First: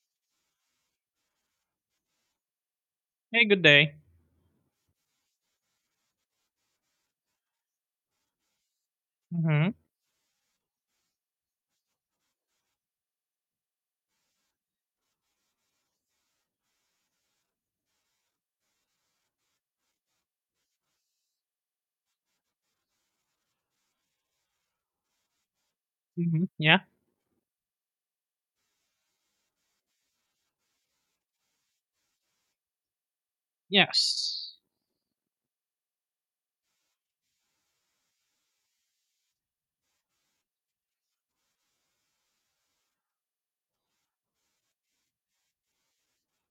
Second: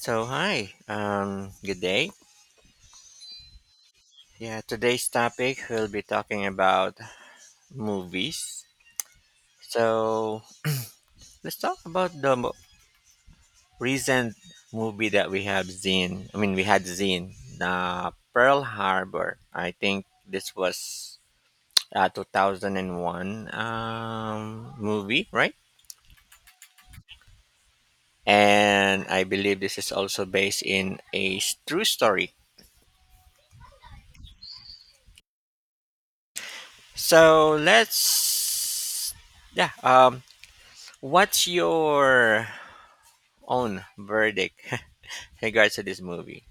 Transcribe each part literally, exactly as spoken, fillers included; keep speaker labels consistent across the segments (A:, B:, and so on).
A: So hi, um, good day.
B: Hey, good day.
A: Yeah, today's topic we'll be talking about movies.
B: Mm-hmm.
A: So let's talk about the mo- recent movie that we have seen. I mean, we had seen the Pearl Harbor. I think this was a two thousand one um, movie, right?
B: Mm-hmm. Yeah.
A: And I believe this is also based in a s- true story.
B: Yes.
A: So let's yeah, um, what's your own verdict in regards to this movie?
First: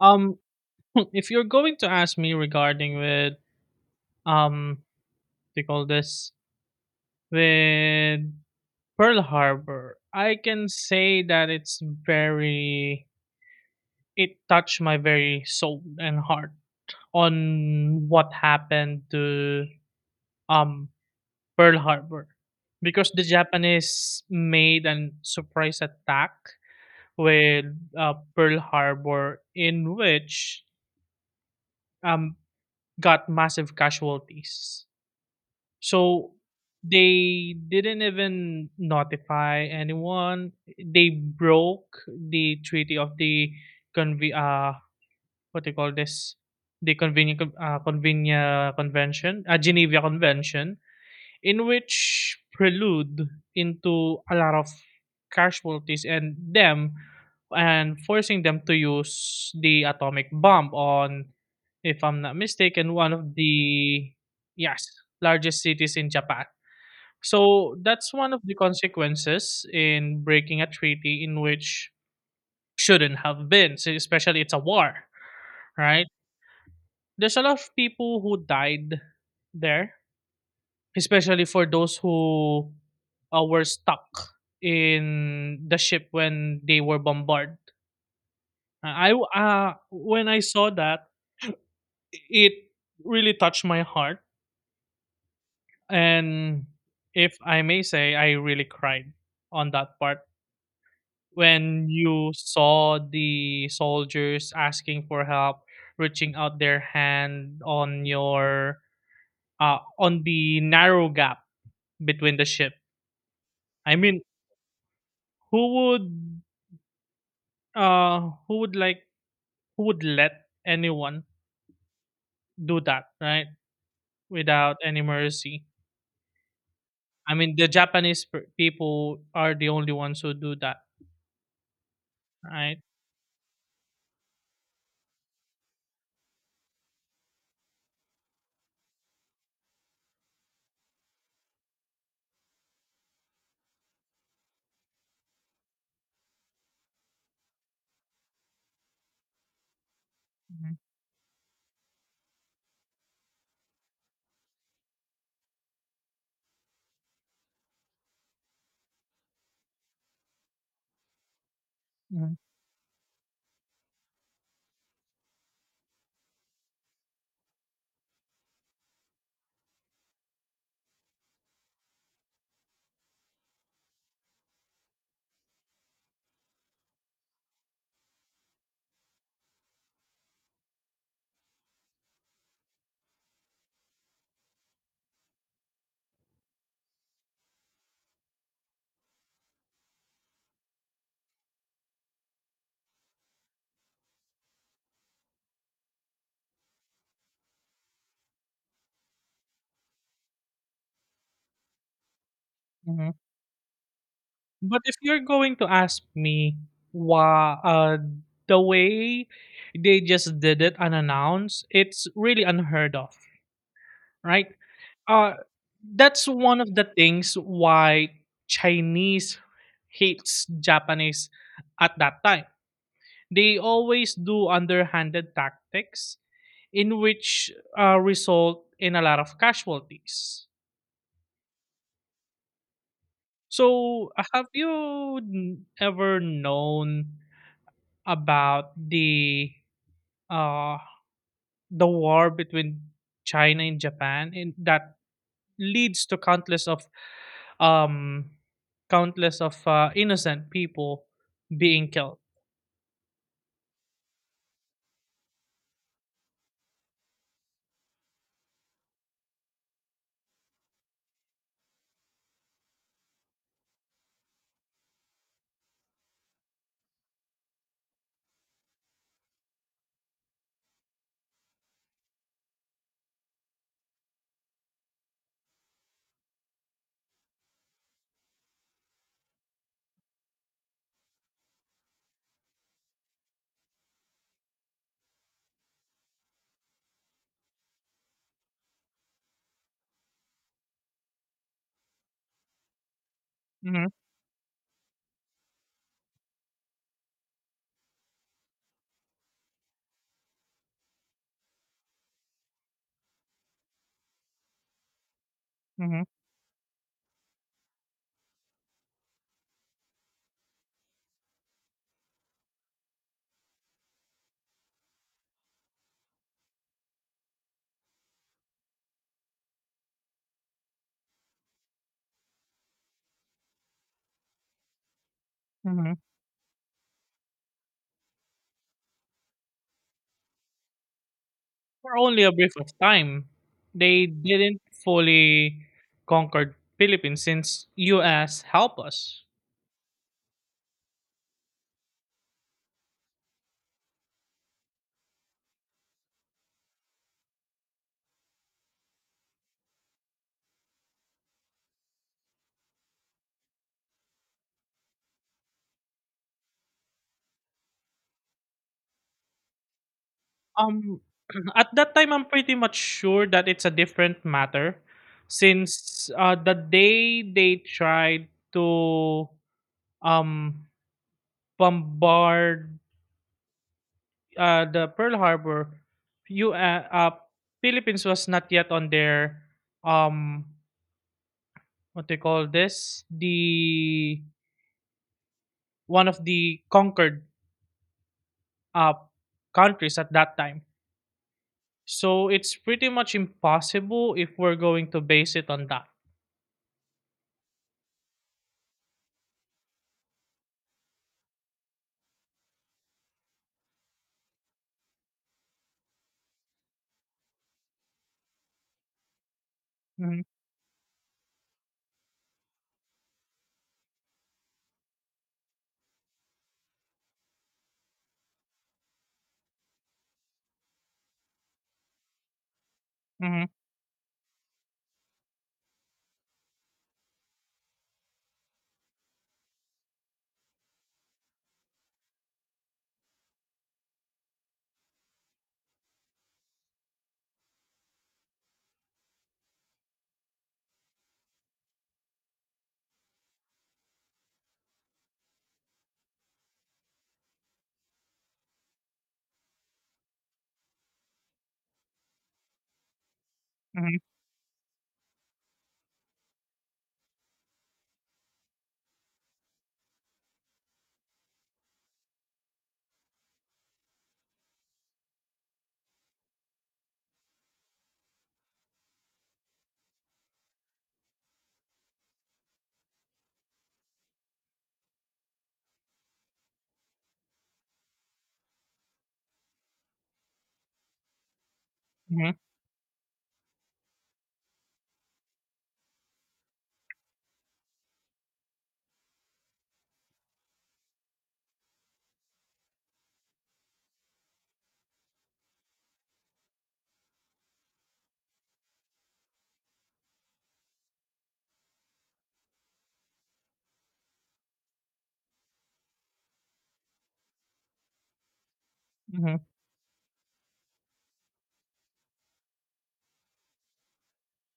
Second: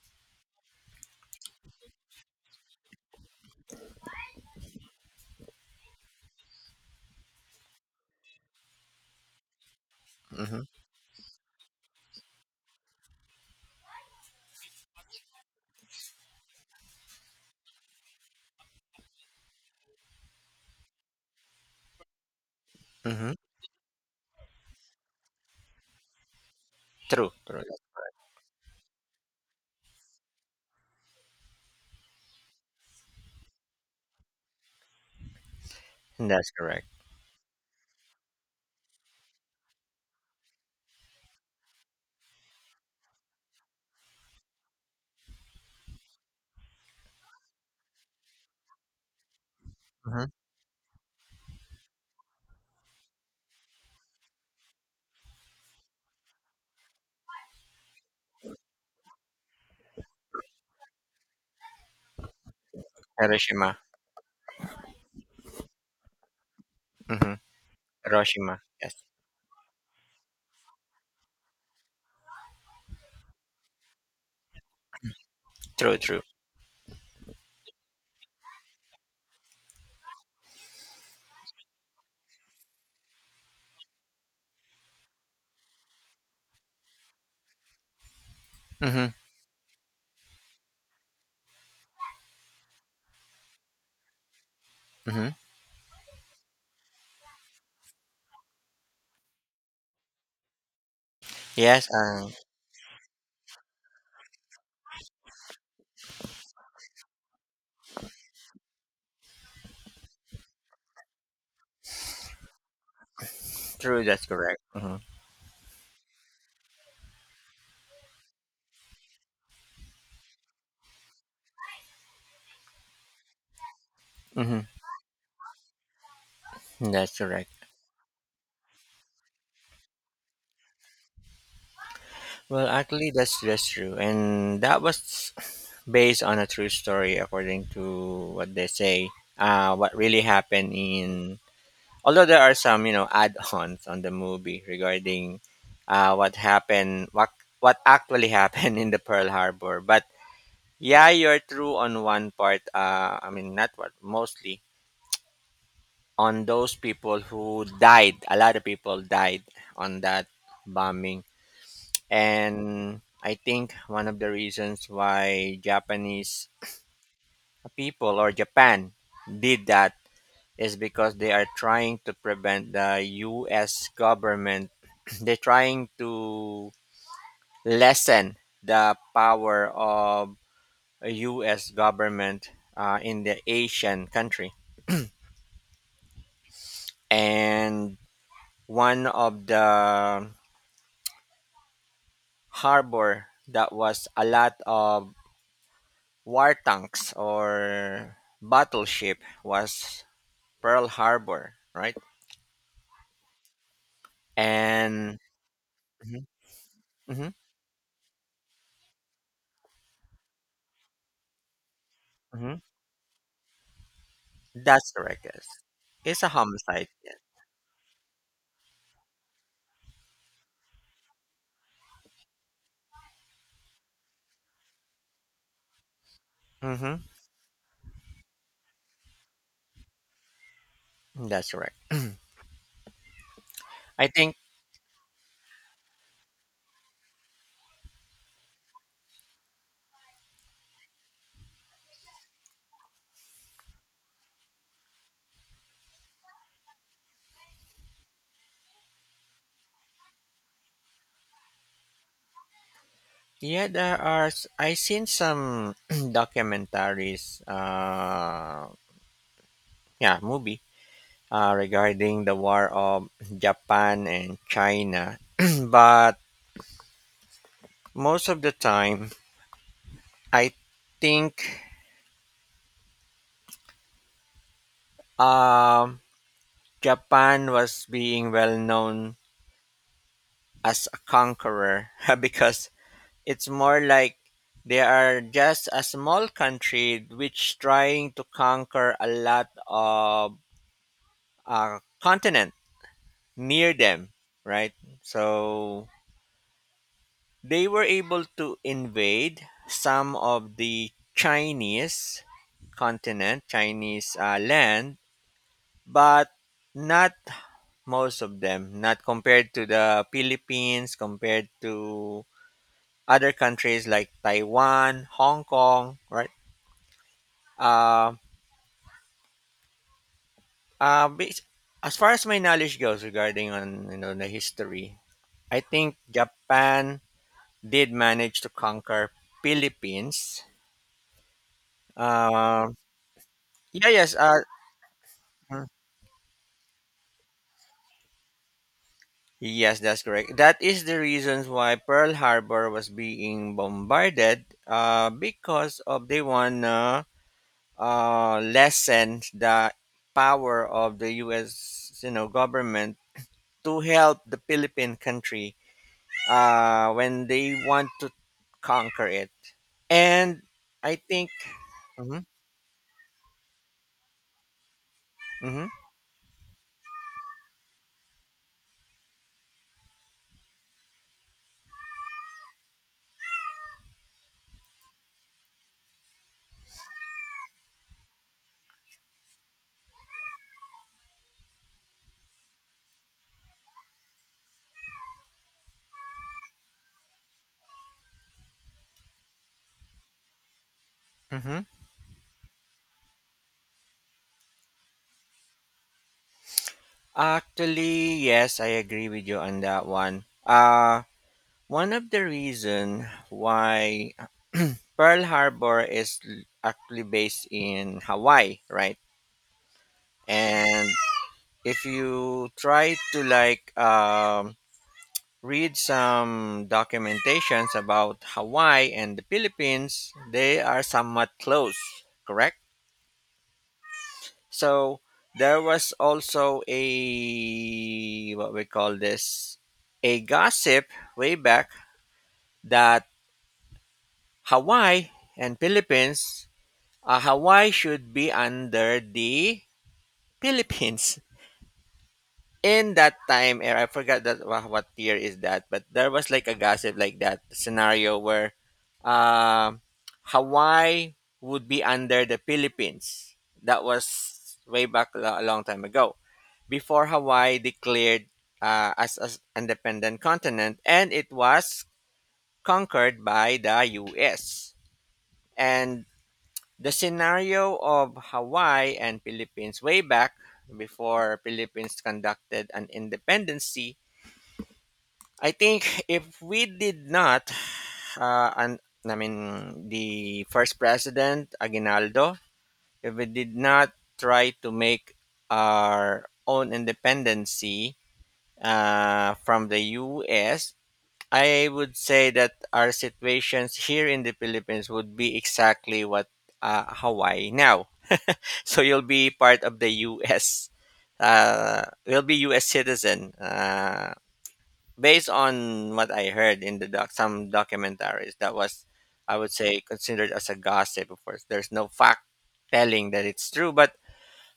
B: Um, if you're going to ask me regarding with um, they call this with Pearl Harbor, I
A: Hmm
B: can say that it's very it touched my very soul and heart on what happened to um Pearl Harbor because the
A: hmm
B: Japanese made a surprise attack
A: True, true.
B: with
A: Yes.
B: uh, Pearl Harbor in which um, got massive casualties. So
A: That's correct.
B: they didn't even notify anyone. They broke the treaty of the conve- uh, what do you call this? The convenient uh, Convenia convention, a Geneva
A: Hmm
B: Convention, in which prelude into a lot of casualties and them and forcing them to use the atomic bomb on if I'm not mistaken one of
A: Hiroshima.
B: the yes largest cities in Japan.
A: Hmm
B: So that's one of the
A: Hiroshima. Yes.
B: consequences in breaking a treaty in which shouldn't have been so, especially it's a war,
A: True,
B: right?
A: true.
B: There's a lot of people who died there, especially for those who uh, were stuck in the ship when they were bombarded.
A: Hmm
B: I uh, When I saw that, it really touched my heart,
A: hmm
B: and if I may say, I really cried on that part
A: Yes.
B: when
A: Uh,
B: you saw the soldiers asking for help, reaching out their hand on your uh, on the narrow gap between the ship. I
A: true.
B: mean,
A: That's correct. Hmm
B: who would uh who would like who would let anyone do that, right?
A: hmm
B: Without any mercy.
A: That's
B: I
A: correct.
B: mean, the japanese per- people are the only ones who do that,
A: Well,
B: right?
A: actually, that's that's true, and that was based on a true story, according to what they say. Uh, what really happened in, although there are some, you know, add-ons on the movie regarding uh, what happened, what what actually happened in the Pearl Harbor. But
B: Mhm.
A: yeah, you're true on one part. uh, I mean, not what mostly on those people who died. A lot of people died on that bombing.
B: Mhm.
A: And I think one of the reasons why Japanese people or Japan did that is because they are trying to prevent the U S government. They're trying to lessen the power of a U S government uh, in the Asian country. And one of the harbor that was a lot of war tanks or battleship was Pearl Harbor, right?
B: Mhm. But if
A: And
B: you're going to ask
A: mhm,
B: me
A: mhm,
B: why uh the way they just did it unannounced, it's really
A: mhm.
B: unheard of, right?
A: That's correct,
B: uh
A: yes. It's
B: that's
A: a
B: one of the
A: homicide, yes.
B: things why Chinese hates Japanese at that time. They always do underhanded tactics
A: Mm-hmm.
B: in which uh, result in a lot of casualties.
A: That's correct. I
B: So, uh,
A: think
B: have you n- ever known about the uh, the war between China and Japan, and that leads to countless of um, countless of uh, innocent people being killed?
A: yeah, there are. s- I seen some documentaries. Uh, yeah, movie. Uh, regarding the war of Japan and China, but most of the time, I think um, Japan was being well known as a conqueror because it's more like they are just a small country which trying to conquer a lot of uh, continent near
B: Hmm.
A: them, right? So they were able to invade some of the Chinese continent, Chinese uh, land,
B: Hmm.
A: but not most of them, not compared to the Philippines, compared to other countries like Taiwan, Hong Kong, right? Uh, uh, bas- as far as my knowledge goes regarding on, you know, the history, I
B: Hmm.
A: think Japan did manage to conquer Philippines.
B: For only a brief of
A: Uh,
B: time.
A: yeah,
B: They
A: yes, uh,
B: didn't
A: mm,
B: fully conquer Philippines since U S helped us.
A: yes, that's correct. That is the reasons why Pearl Harbor was being bombarded uh, because of they wanna uh, lessen the power of the U S, you know, government to help the Philippine country uh, when they want to conquer it. And I
B: Um
A: think.
B: at that time
A: Hmm
B: I'm pretty much sure that it's a different matter since uh, the day they tried to um bombard uh, the Pearl Harbor you uh, uh, Philippines was not yet on their um what they call this the one of the conquered uh, countries at that time.
A: hmm
B: So it's pretty much impossible if we're going to base it on that.
A: Actually, yes, I agree with you on that one. Uh one of the reason why Pearl Harbor is l- actually based in Hawaii, right?
B: Mm-hmm.
A: And if you try to like um, read some documentations about Hawaii and the Philippines, they are somewhat close, correct?
B: Mm-hmm.
A: So there was also a what we call this a gossip way back that Hawaii and Philippines, uh, Hawaii should be under the Philippines. In that time era, I forgot that wha- what year is that, but there was like a gossip like that scenario where um Hawaii would be under the Philippines. That was way back lo- a long time ago, before Hawaii declared uh, as an independent continent, and it was conquered by the U S. And the scenario of Hawaii and Philippines way back before Philippines conducted an independence. I think if we did not, uh, and I mean the first president
B: Mm-hmm.
A: Aguinaldo, if we did not try to make our own independency uh, from the U S, I would say that our situations here in the Philippines would be exactly what uh, Hawaii now. So you'll be part of the U S. Uh, you'll be U S citizen. Uh, based on what I heard in the doc, some documentaries, that was, I
B: Mm-hmm.
A: would say, considered as a gossip. Of course, there's no fact telling that it's true, but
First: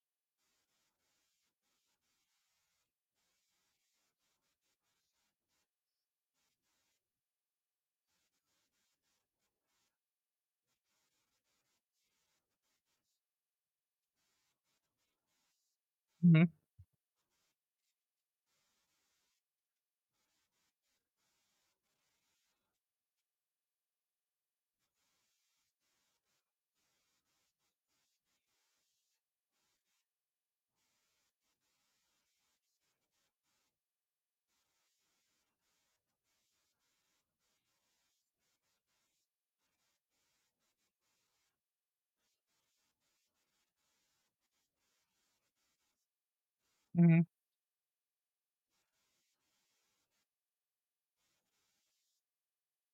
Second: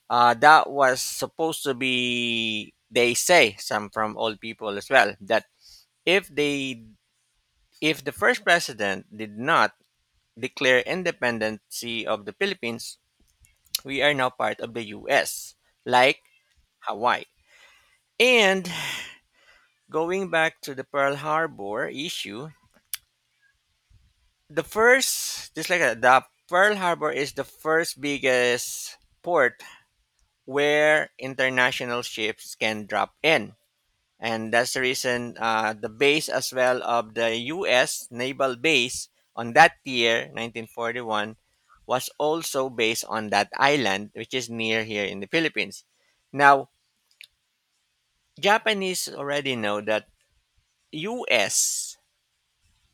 A: uh, that was supposed to be. They say some from old people as well that if they, if the first president did not declare independency of the Philippines, we are now part of the U S, like
B: Mm-hmm.
A: Hawaii. And going back to the Pearl Harbor issue, the first just like that, the Pearl Harbor is the first biggest port where international ships can drop in. And that's the reason uh, the base as well of the U S naval base on that year, nineteen forty-one, was also based on that island, which is near here in the Philippines. Now,
B: Mm-hmm.
A: Japanese already know that U S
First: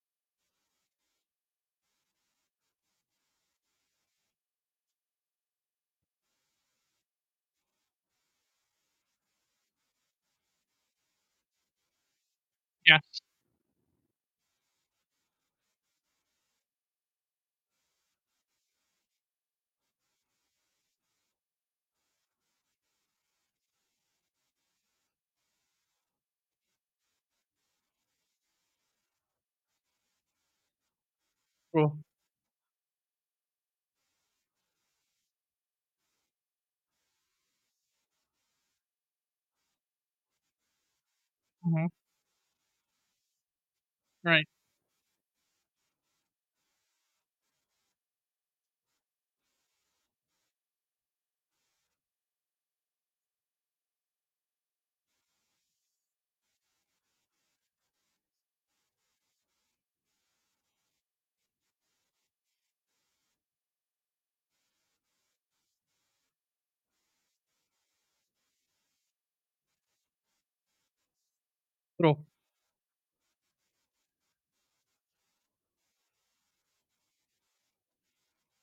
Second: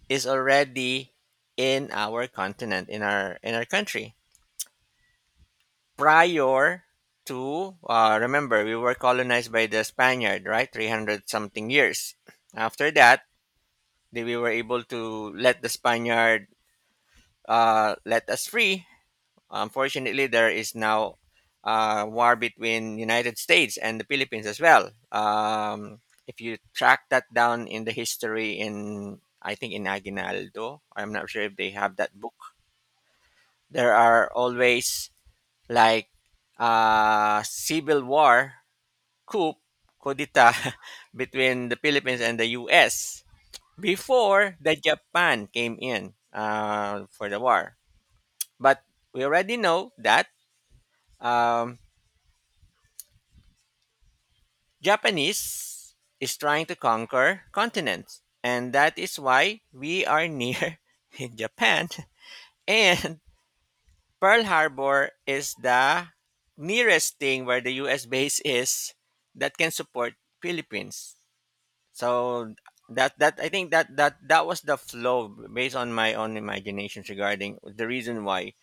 A: is already in our continent, in our in our country prior to, uh, remember, we were colonized by the spaniard, right? three hundred something years after that,
B: Yes,
A: they, we were able to let the spaniard uh, let us free. Unfortunately, there is now uh, war between united states and the philippines as well. Um, if you track that down in the history, in I think in aguinaldo, I'm not sure if they have
B: true.
A: that book. There are always like uh, civil war, coup coup d'etat between the
B: Mm-hmm.
A: Philippines and the U S
B: Right.
A: before the Japan came in uh, for the war. But we already know that um, Japanese is trying to conquer continents, and that is why we are near in Japan. And Pearl Harbor is the nearest thing where the U S base is that can support Philippines.
B: True.
A: So that that I think that that that was the flow based on my own imaginations regarding the reason why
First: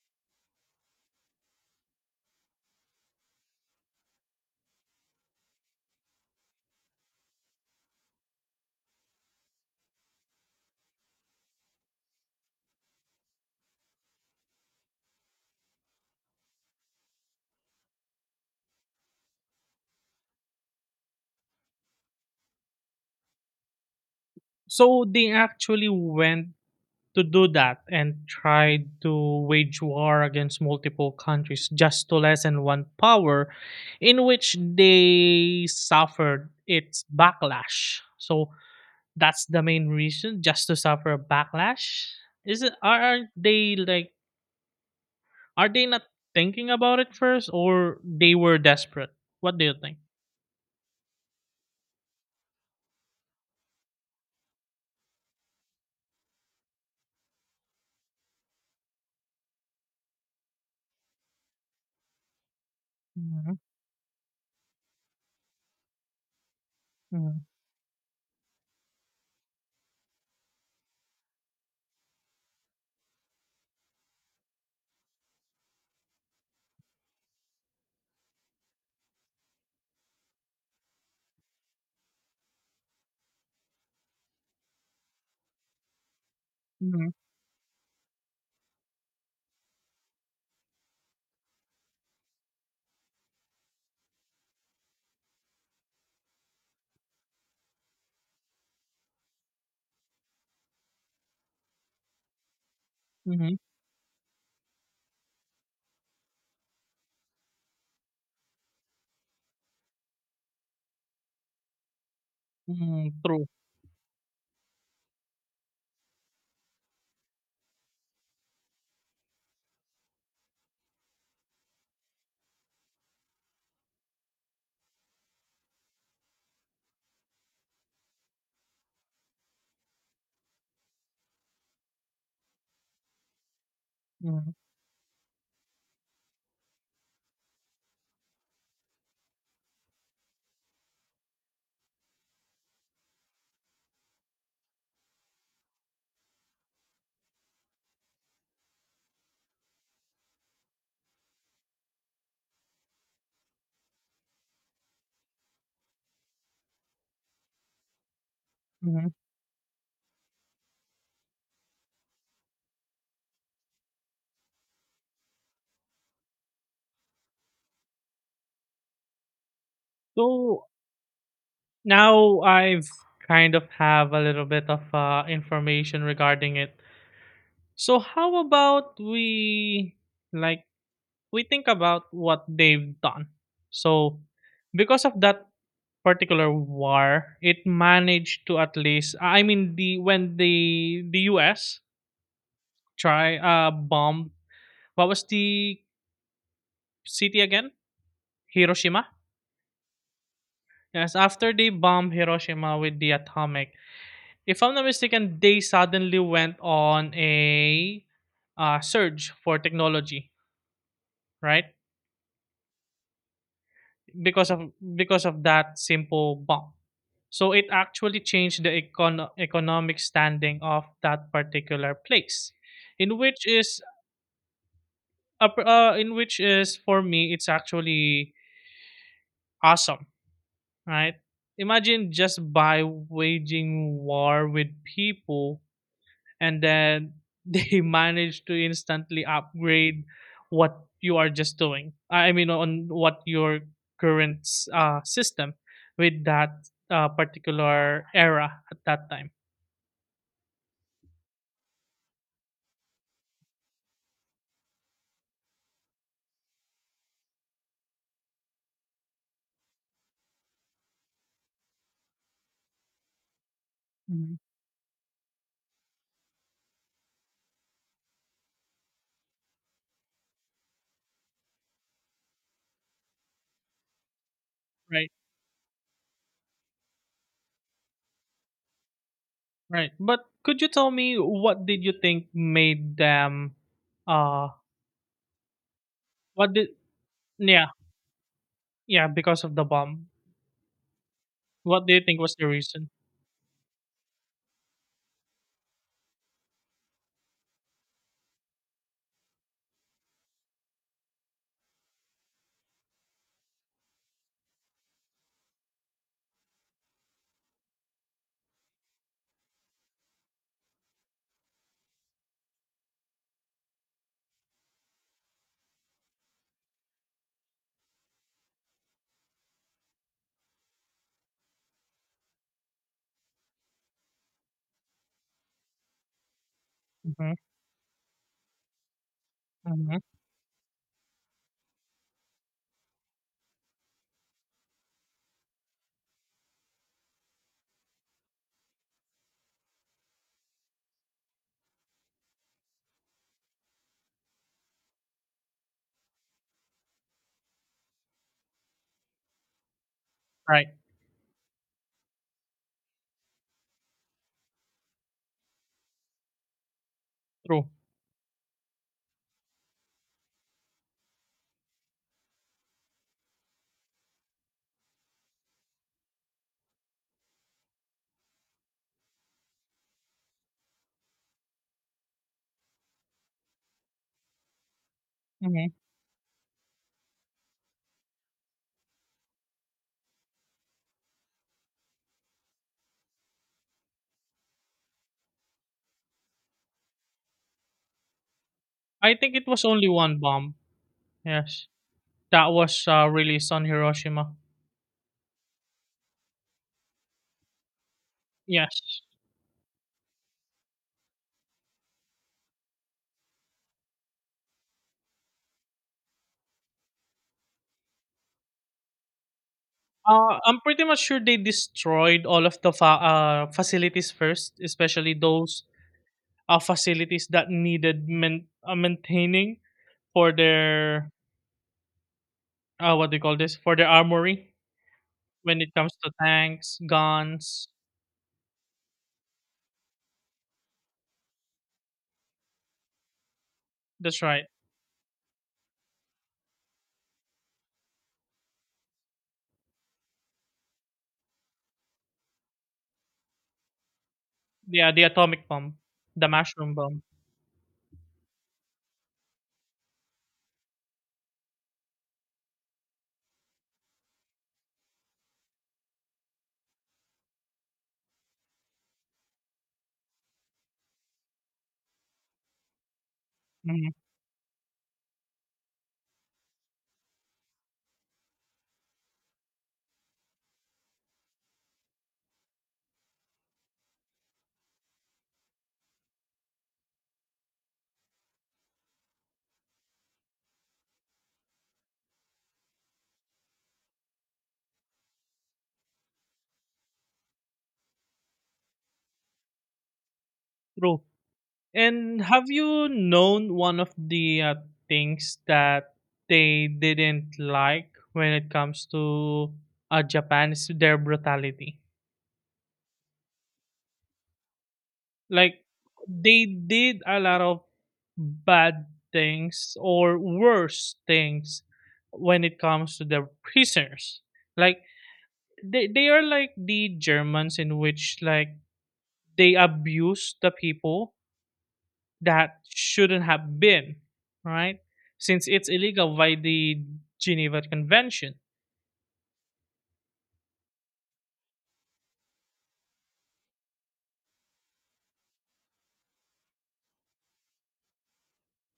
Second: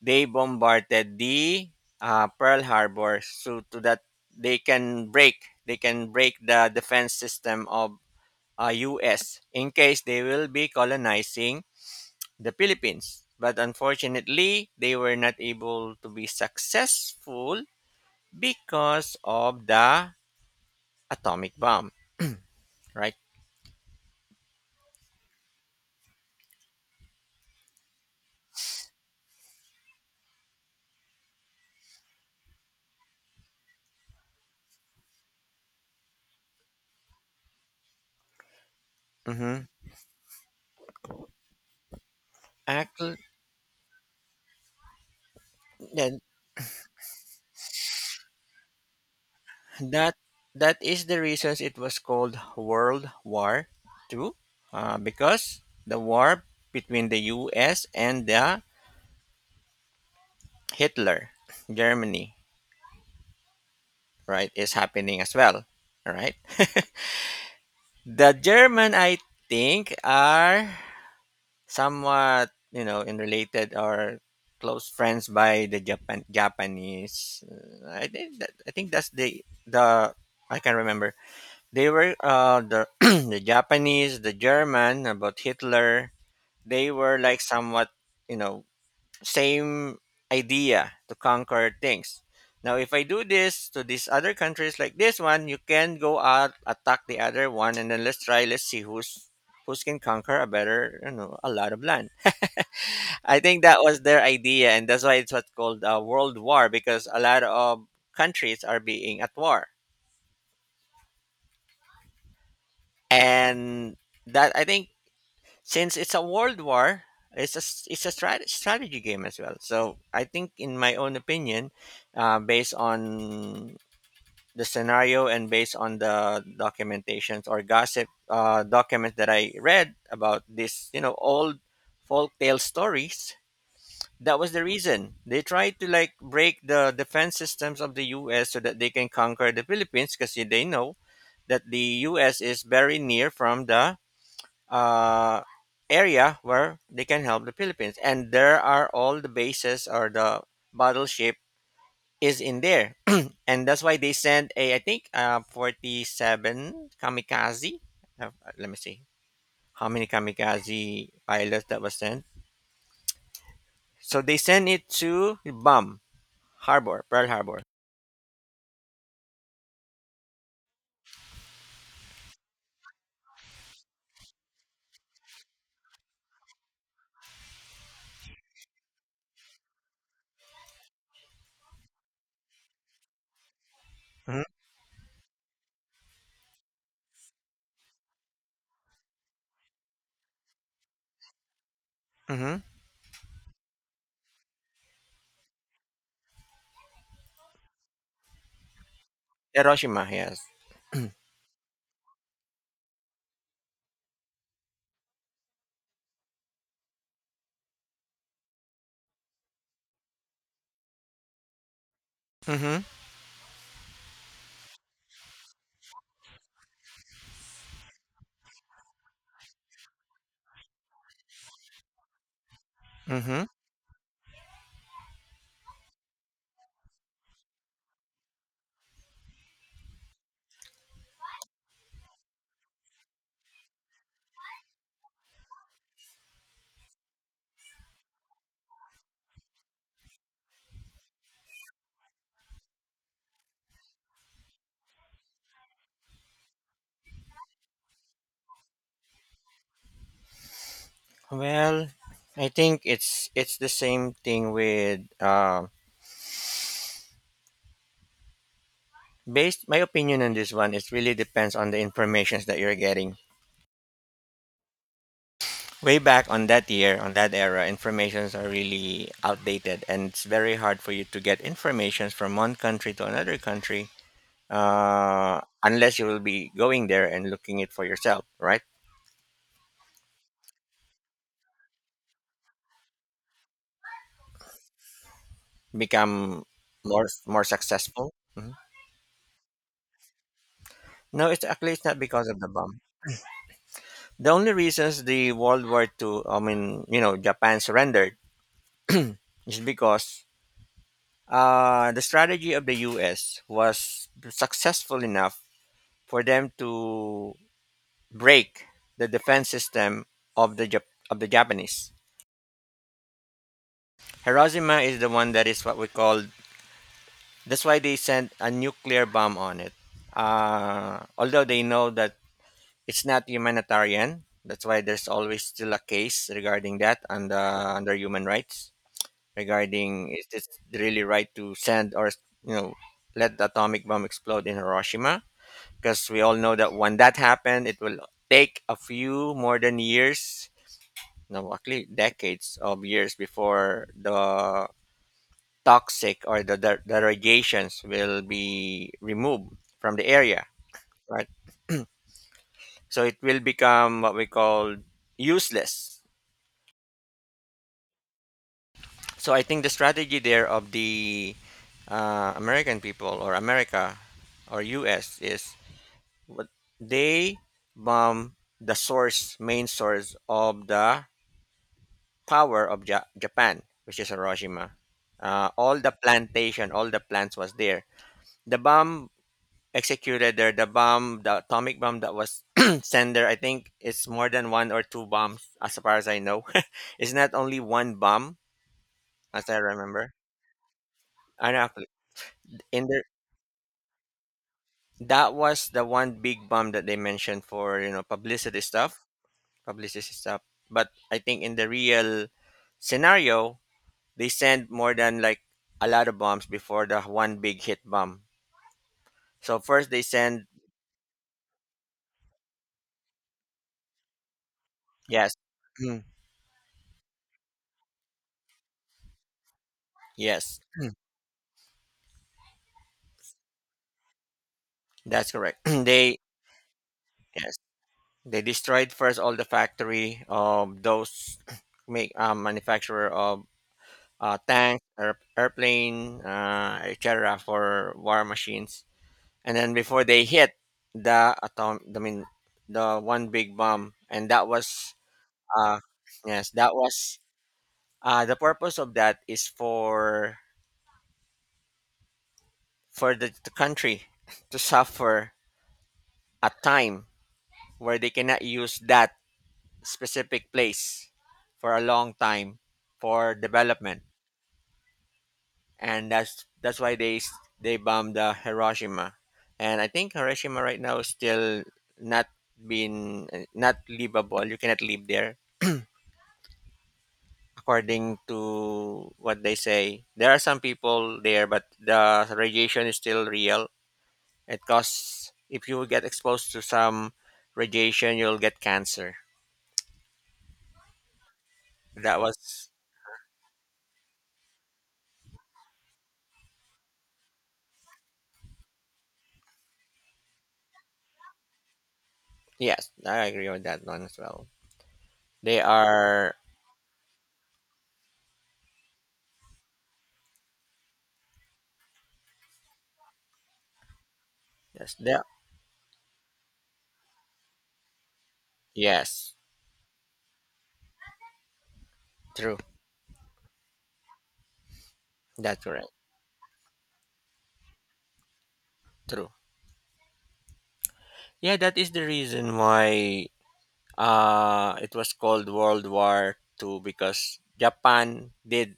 A: they bombarded the uh, Pearl Harbor, so to that they can break, they can break the defense system of uh, U S in case they will be colonizing the Philippines. But unfortunately, they were not able to be successful because of the atomic bomb, right?
B: So they actually went to do that and tried to wage war against multiple countries just to lessen one power in which they suffered its backlash. So that's the
A: Mm-hmm.
B: main reason, just to suffer a backlash. Is it, are,
A: Actually,
B: are they like, are they not thinking about it first, or they were desperate? What do you think?
A: that that is the reason it was called World War Two, uh, because the war between the U S and the Hitler Germany,
B: Mhm.
A: right, is happening as well. All right.
B: Mhm.
A: The German, I think, are somewhat, you know, in related or close friends by the Japan Japanese. Uh, I think that, I think that's the the I can remember. They were uh, the the Japanese, the German about Hitler. They
B: Mhm.
A: were like somewhat, you know, same idea to conquer things. Now, if I do this to these other countries like this one, you can go out attack the other one, and then let's try. Let's see who's who's can conquer a better, you know, a lot of land. I
B: Mhm.
A: think that was their idea, and that's why it's what's called a world war because a lot of countries are being at war,
B: Mhm. True.
A: and that I think since it's a world war it's a s- it's a strat- strategy game as well. So I think in my own opinion, uh, based on the scenario and based on the documentations or gossip uh, documents that I read about, this, you know, old folktale stories, that was
B: Mhm.
A: the reason they tried to like break the defense systems of the US so that they can conquer the Philippines because they know that the US is very near from the uh, area where they can help the Philippines. And there are all the bases or the battleship is in there. And that's why they sent a, I think, uh, forty-seven kamikaze. Uh, let me see
B: Mhm.
A: how many kamikaze pilots that was sent. So they sent it to Bomb Harbor, Pearl Harbor.
B: So now I've kind of have a little bit of uh, information regarding it. So how about we like we think about what they've done? So
A: Hmm
B: because of that particular war, it managed to at least. I mean, the when the the U S
A: hmm
B: try uh bombed what was the city again? Hiroshima.
A: Hiroshima, yes.
B: Yes, after they bombed Hiroshima with the atomic, if I'm not mistaken, they suddenly went on a uh, surge for technology, right?
A: Mm-hmm.
B: Because of because of that simple bomb. So it actually changed the econ- economic standing of that particular place in
A: Mm-hmm.
B: which is up, uh, in which is for me it's actually awesome, right? Imagine just by waging war with people and then they manage to instantly upgrade what you are just doing. I I mean on what your current s- uh, system with that uh, particular era at that time.
A: Well, I think it's it's the same thing with um based my opinion on this one, it really depends on the informations that you're getting.
B: Mhm.
A: Way back on that year, on that era, informations are really outdated, and it's very hard for you to get informations from one country to another country,
B: Right.
A: uh, unless you will be going there and looking it for yourself, right?
B: Right. But could you tell me what did you think made them uh
A: Become
B: what did
A: more more
B: yeah,
A: successful. Mhm.
B: yeah, because of the bomb.
A: No, it's actually it's
B: What do
A: not
B: you think
A: because
B: was
A: of the
B: the
A: bomb.
B: reason?
A: The only reasons the World War Two, I mean, you know, Japan surrendered is because Uh, the strategy of the U S was successful enough for them to break the defense system of the Jap- of the Japanese. Hiroshima is the one that is what we call. That's why they sent a nuclear bomb on it. Uh, although they know that it's not humanitarian, that's why there's always still a case regarding that
B: Mhm.
A: under under human rights
B: Mhm.
A: regarding is this really right to send or, you know, let the atomic bomb explode in Hiroshima, because we all know that when that happened, it will take a few more than years, no, actually decades of years before the toxic or the der- derogations will be removed from the area,
B: Right.
A: right? So it will become what we call useless.
B: True.
A: So I think the strategy there of the uh, American people or America or U S is what they bomb the source, main source of the power of ja- Japan, which is Hiroshima. Uh,
B: Mhm.
A: all the plantation, all the plants was there. The bomb executed there. The bomb, the atomic bomb that was sent there. I think it's more than one or two bombs, as far as I know. It's not only one bomb,
B: I think it
A: as I
B: was only
A: remember.
B: one bomb.
A: And
B: Yes.
A: actually,
B: That was,
A: in there,
B: uh, released on Hiroshima.
A: that was the one big bomb that they mentioned for you know publicity stuff,
B: Yes.
A: publicity stuff. But I think in the real scenario, they send more than like a lot of bombs before the one big hit bomb. So first they
B: Uh,
A: send.
B: I'm pretty much sure they destroyed all of the fa uh, facilities first, especially
A: Yes.
B: those,
A: Mm.
B: uh, facilities that needed men uh, maintaining for
A: Yes. Mm.
B: their, uh, what do you call this? For their armory
A: That's correct.
B: when it comes to
A: They,
B: tanks,
A: yes,
B: guns.
A: they destroyed first all the factory of those make um, manufacturer of
B: That's
A: uh,
B: right.
A: tanks, air, airplane, uh, et cetera for war machines, and then before they hit the atom, I mean the one big bomb, and that
B: Yeah,
A: was,
B: the atomic bomb,
A: uh,
B: the
A: yes, that
B: mushroom bomb.
A: was. Uh, the purpose of that is for for the, the country to suffer a time where they cannot use that specific place for a long time for
B: Mhm.
A: development, and that's that's why they s- they bombed uh, Hiroshima, and I think Hiroshima right now is still not been, uh, not livable. You cannot live there according to what they say. There are some people there, but the radiation is still real. It cause if you get exposed to some radiation, you'll get cancer.
B: True. And
A: That
B: have
A: was.
B: you known one of the uh, things that they didn't like when it comes to uh, Japan is their brutality?
A: Yes, I agree with that one as well. They
B: Like
A: are.
B: they did a lot of bad things or worse things when it comes to their prisoners. Like
A: Yes, they are-
B: they, they are like the Germans in which like
A: Yes,
B: they abuse the people
A: true.
B: that shouldn't have been, right? Since
A: That's
B: it's
A: correct.
B: illegal by the Geneva Convention.
A: True. Yeah, that is the reason why uh it was called World War Two because Japan did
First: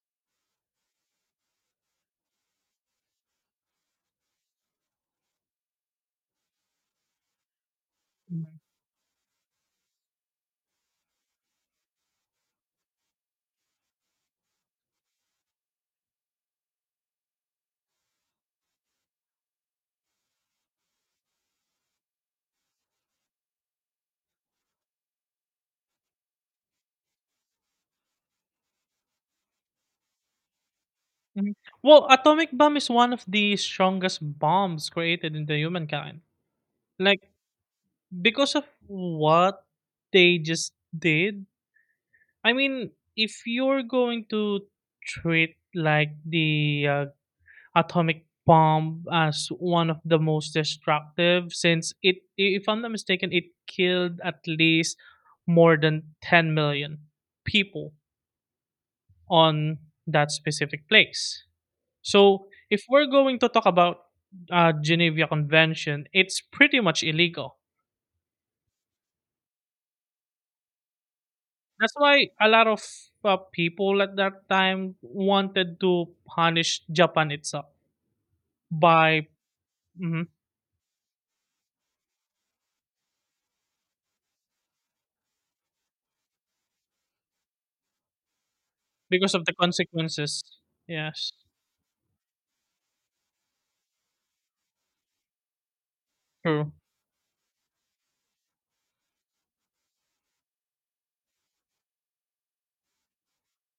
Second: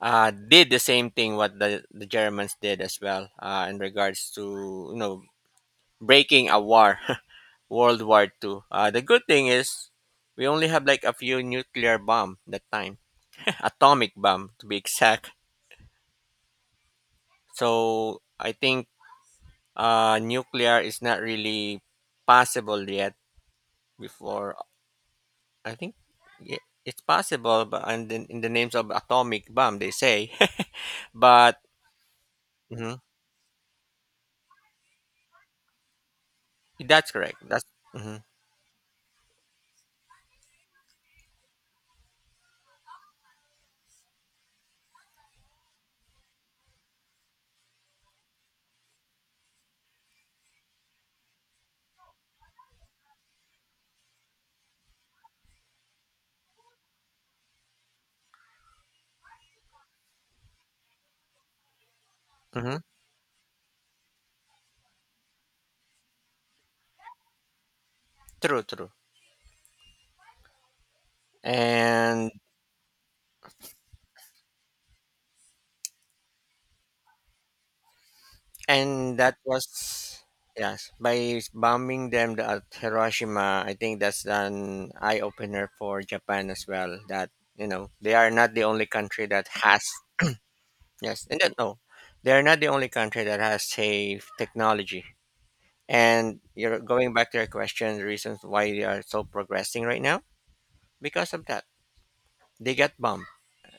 A: uh did the same thing what the, the Germans did as well uh in regards to you know breaking a war. World War
B: Mhm.
A: Two. Uh, the good thing is we only have like a few nuclear bomb that time, atomic bomb to be exact. So I think, uh, nuclear is not really possible yet. Before, I think, yeah, it's possible, but and then in the names of atomic bomb they say,
B: Mhm.
A: but.
B: Well, atomic bomb is
A: Mhm,
B: one of the strongest bombs created in the humankind.
A: that's
B: Like
A: correct. That's. Hmm.
B: because of what they just did. I mean, if you're going to treat like the uh, Atomic Bomb as one of the most destructive, since it if I'm not mistaken it killed at least more than 10 million people on that specific place. So
A: Hmm.
B: if we're going to talk about uh, Geneva Convention, it's pretty much illegal.
A: True, true,
B: That's why
A: and
B: a lot of uh, people at that time wanted to punish Japan itself
A: and
B: by
A: that was.
B: mhm,
A: Yes, by bombing them at Hiroshima, I think that's an eye-opener for Japan as well that you know they are not the only country
B: because of
A: that
B: the
A: has.
B: consequences.
A: Yes,
B: Yes,
A: and that, no, they are not the only country that has safe technology, and
B: true.
A: you're going back to your question the reasons why they are so progressing right now, because of that they get bombed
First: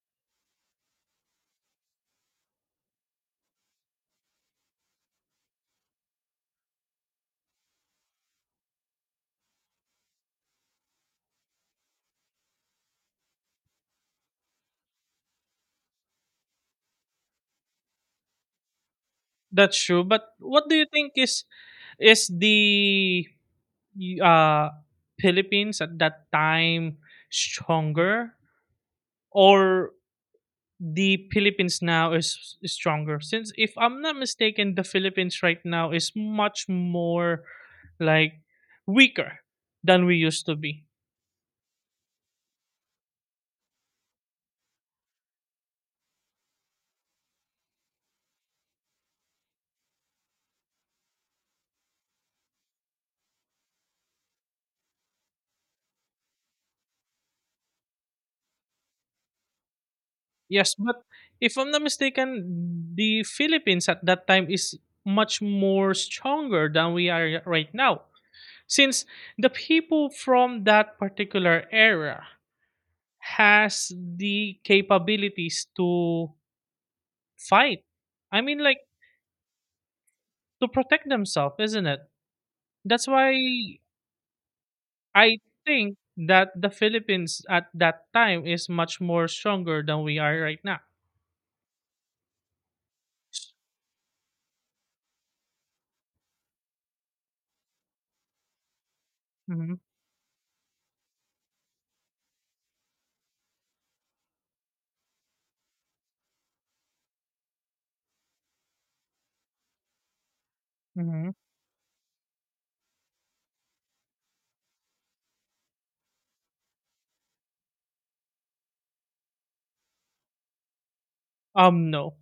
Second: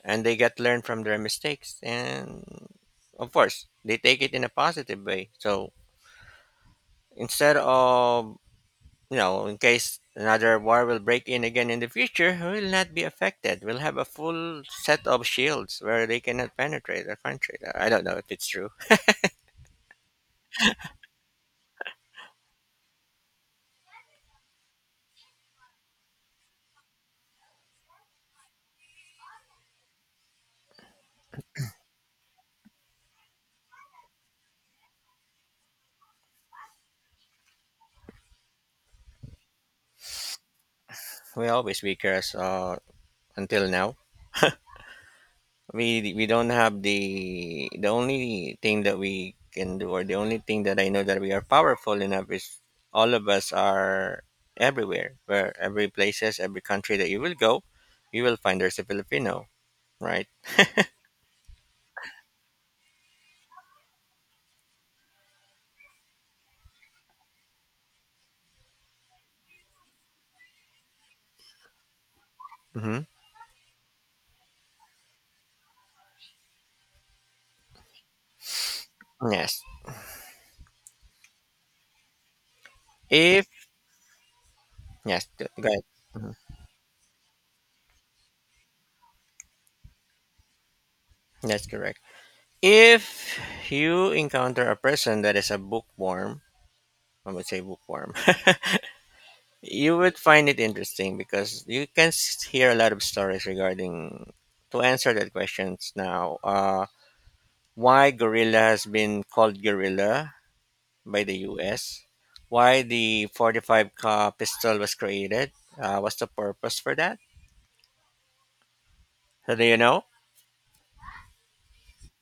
A: and they get learn from their mistakes, and of course they take it in a positive way. So instead of, you know, in case another war will break in again in the future, we will not be affected. We'll have a full set of shields where they cannot penetrate our country. I don't know if it's true.
B: That's true, but what do you think is is the uh Philippines at that time stronger, or the Philippines now is s- stronger, since if I'm not mistaken the Philippines right now is much more like weaker than we used to be.
A: We always weaker as, uh, until now. We we don't have the the only thing that we can do, or the only thing that I know that we are powerful enough is all of us are everywhere, where every places, every country that you will go, you will find there's a Filipino, right?
B: Yes, but if I'm not mistaken the Philippines at that time is much more stronger than we are right now, since the people from that particular era
A: Mm-hmm.
B: has the capabilities to fight. I mean, like,
A: Yes.
B: to protect themselves, isn't it? That's why
A: If. Yes,
B: I
A: th- right.
B: think
A: Mhm.
B: that the Philippines at that time is much more stronger than we are right now.
A: That's correct. If you encounter a person that is a bookworm, I would say bookworm,
B: Hmm.
A: you would find it interesting because you can s- hear a lot of stories regarding, to answer that questions now, uh, why gorilla has been called gorilla by
B: Hmm.
A: the U S, why the forty-five ca pistol was created, uh, what's the purpose for that? So do you know?
B: Um, no.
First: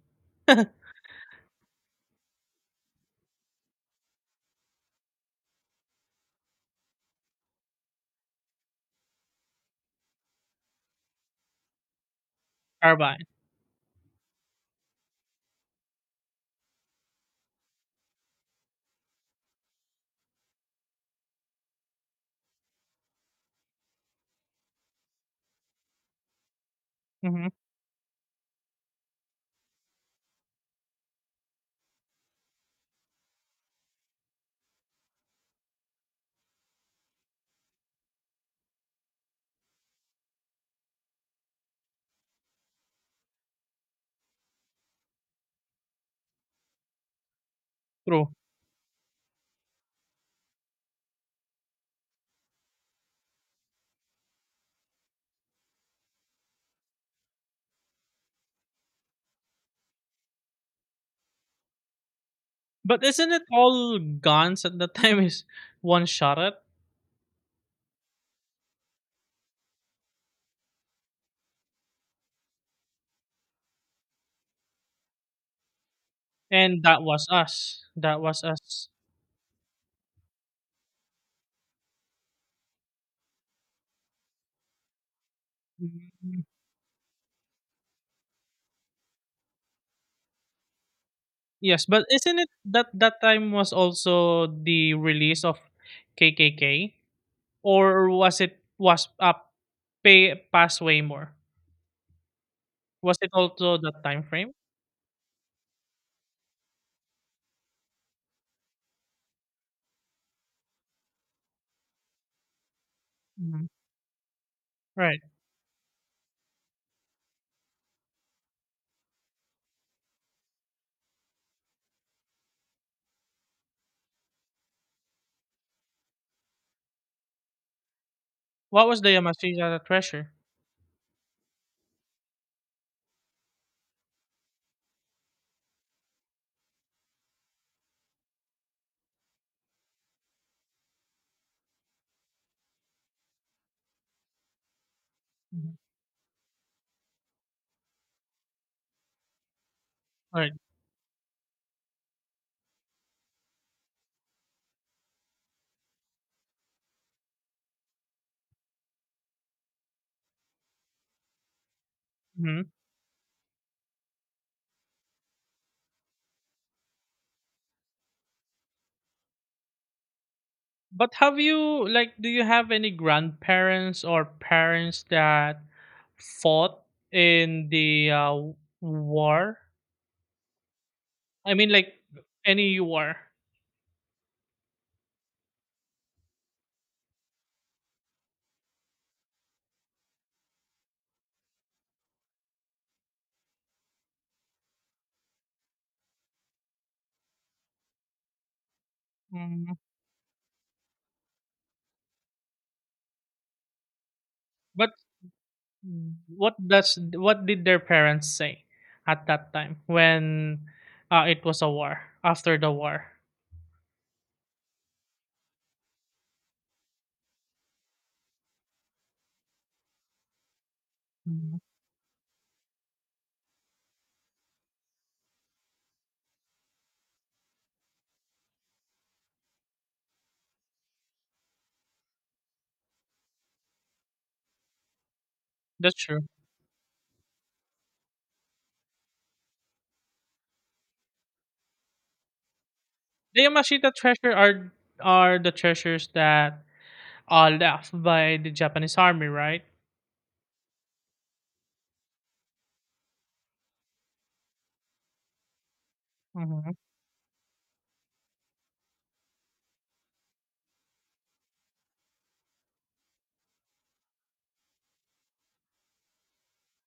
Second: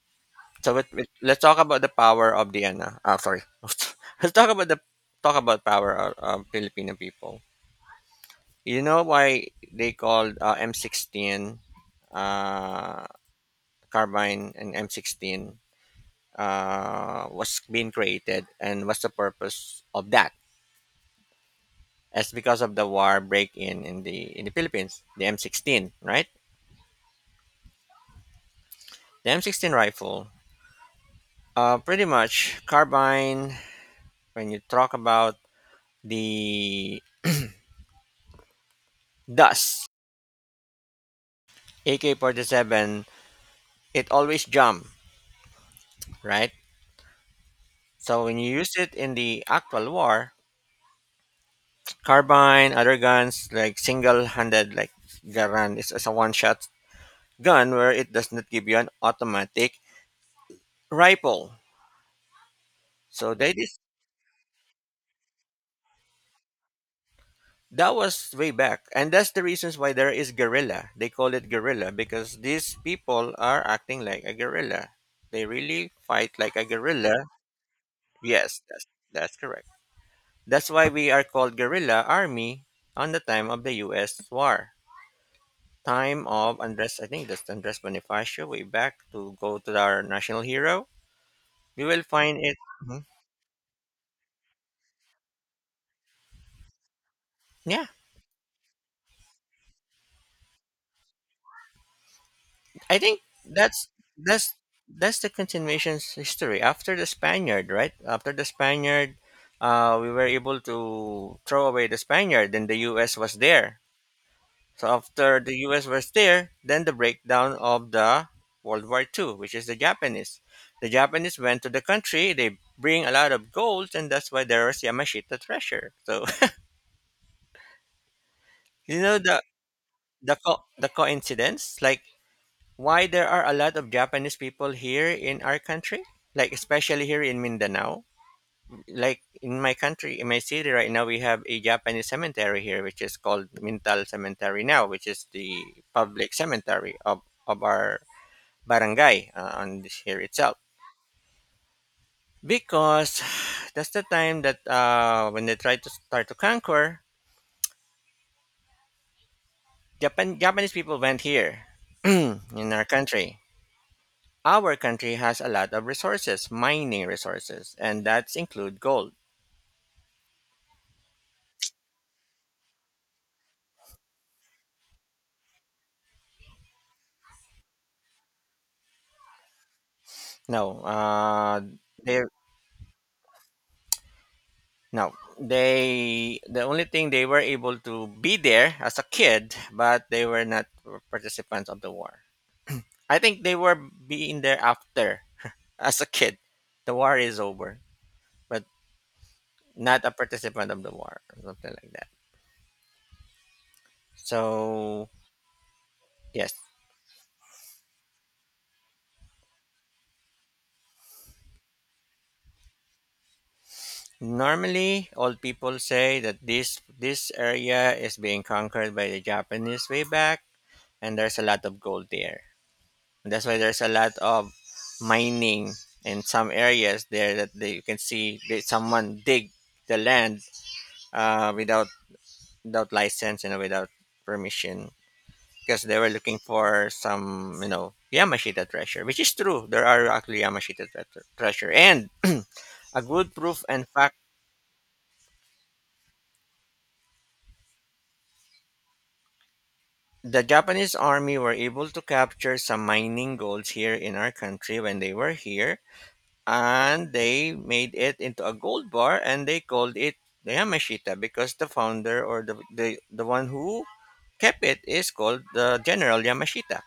A: So it, it, let's talk about the power of the ano, uh, sorry. Let's talk about the talk about power of, of Filipino people. You know why they called, uh, M sixteen, uh,
B: Carbine.
A: carbine, and M sixteen, uh, was being created and what's the purpose of that? It's because of the war break-in in the in the Philippines, the M sixteen, right?
B: Hmm.
A: The M sixteen rifle, uh, pretty much carbine. When you talk about the dust A K forty-seven, it always jump, right? So
B: True.
A: when you use it in the actual war, carbine, other guns, like single-handed, like Garand, it's, it's a one-shot gun where it does not give you an automatic rifle.
B: But isn't
A: So
B: it
A: that is,
B: all guns at the time is one shot at.
A: that was way back, and that's the reasons why there is guerrilla. They call it guerrilla because these people are acting like a guerrilla. They really fight like a
B: And that
A: guerrilla.
B: was us that was
A: Yes, that's
B: us.
A: that's correct. That's why we are called guerrilla army on the time of the U S war. Time of Andres, I think that's Andres Bonifacio way back to go to our national hero. We
B: Yes,
A: will
B: but isn't
A: find
B: it
A: it.
B: that
A: Mhm.
B: that time was also the release of K K K,
A: Yeah,
B: or was it was uh, pay pass way more?
A: I
B: Was
A: think
B: it also
A: that's
B: that time frame?
A: that's that's the continuation's history after the Spaniard, right? After the Spaniard, uh, we were able to throw away the Spaniard. Then the U S was
B: Hmm.
A: there. So
B: Right.
A: after the U S was there, then the breakdown of the World War Two, which is the Japanese. The Japanese went to the country, they bring a lot of gold, and that's why there was Yamashita treasure. So
B: What
A: you
B: was the
A: know the
B: Yamashita treasure?
A: the co- the coincidence, like why there are a lot of Japanese people here in our country, like especially here in Mindanao. Like in my country, in my city right now, we have a Japanese cemetery here, which is called Mintal Cemetery now, which is the
B: Mhm.
A: public cemetery of of our barangay, uh, on this here
B: Right.
A: itself because that's the time that, uh, when they tried to start to conquer Japan. Japanese people went here
B: Hmm.
A: in our country. Our country has a lot of resources, mining resources, and that's include gold.
B: But have you like do you have any grandparents or parents that fought in the uh, war?
A: No,
B: I
A: uh,
B: mean, like,
A: they,
B: any war.
A: no, they the only thing they were able to be there as a kid, but they were not participants of the war. I think they were being there after as a kid. The war is over. But
B: Mhm.
A: not a participant of the war or something like that.
B: But
A: So
B: mm.
A: yes,
B: What does what did their parents say at that time when uh, it was a war after the war?
A: normally old people say that this this area is being conquered by the Japanese way back, and there's a
B: Mhm.
A: lot of gold there. And that's why there's a lot of mining in some areas there that they, you can see that someone dig the land, uh, without without license and without permission because
B: That's
A: they were
B: true.
A: looking for some, you know, Yamashita treasure, which is true. There are actually Yamashita tre- treasure. And a good
B: The
A: proof and
B: Yamashita
A: fact.
B: treasure are are the treasures that are left by the Japanese army, right?
A: The Japanese army were able to capture some mining golds here in our country when they were here.
B: Mhm.
A: And they made it into a gold bar and they called it the Yamashita because the founder or the, the, the one who kept it is called the General Yamashita.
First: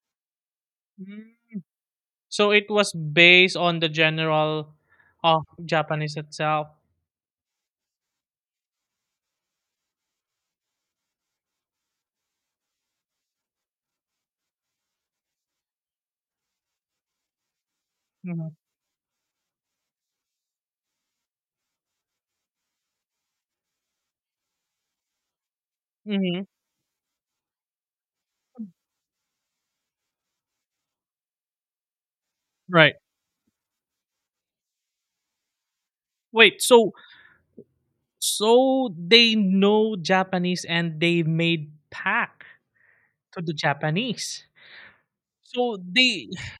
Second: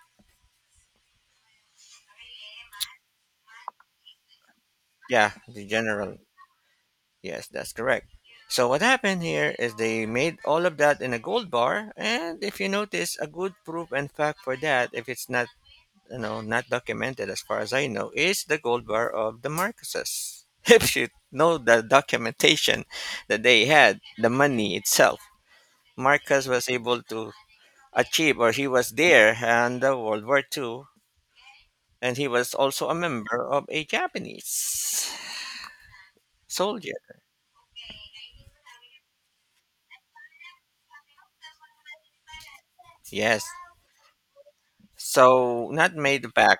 B: Mm. So it was based on the general
A: Yeah,
B: of
A: the
B: Japanese
A: general.
B: itself.
A: Yes, that's correct. So what happened here is they made all of that in a gold bar, and if you notice, a good proof and fact for that, if it's not you know not documented as far as I know, is
B: Mhm.
A: the gold bar of the Marcoses. If you know the documentation that they had, the money itself,
B: Hmm.
A: Marcus was able to achieve, or he was there in the World War Two, and he was also a
B: Right.
A: member of a Japanese
B: Wait. So
A: soldier.
B: so they know Japanese and they made pact to
A: Yes.
B: the Japanese.
A: So
B: So
A: not
B: they
A: made back.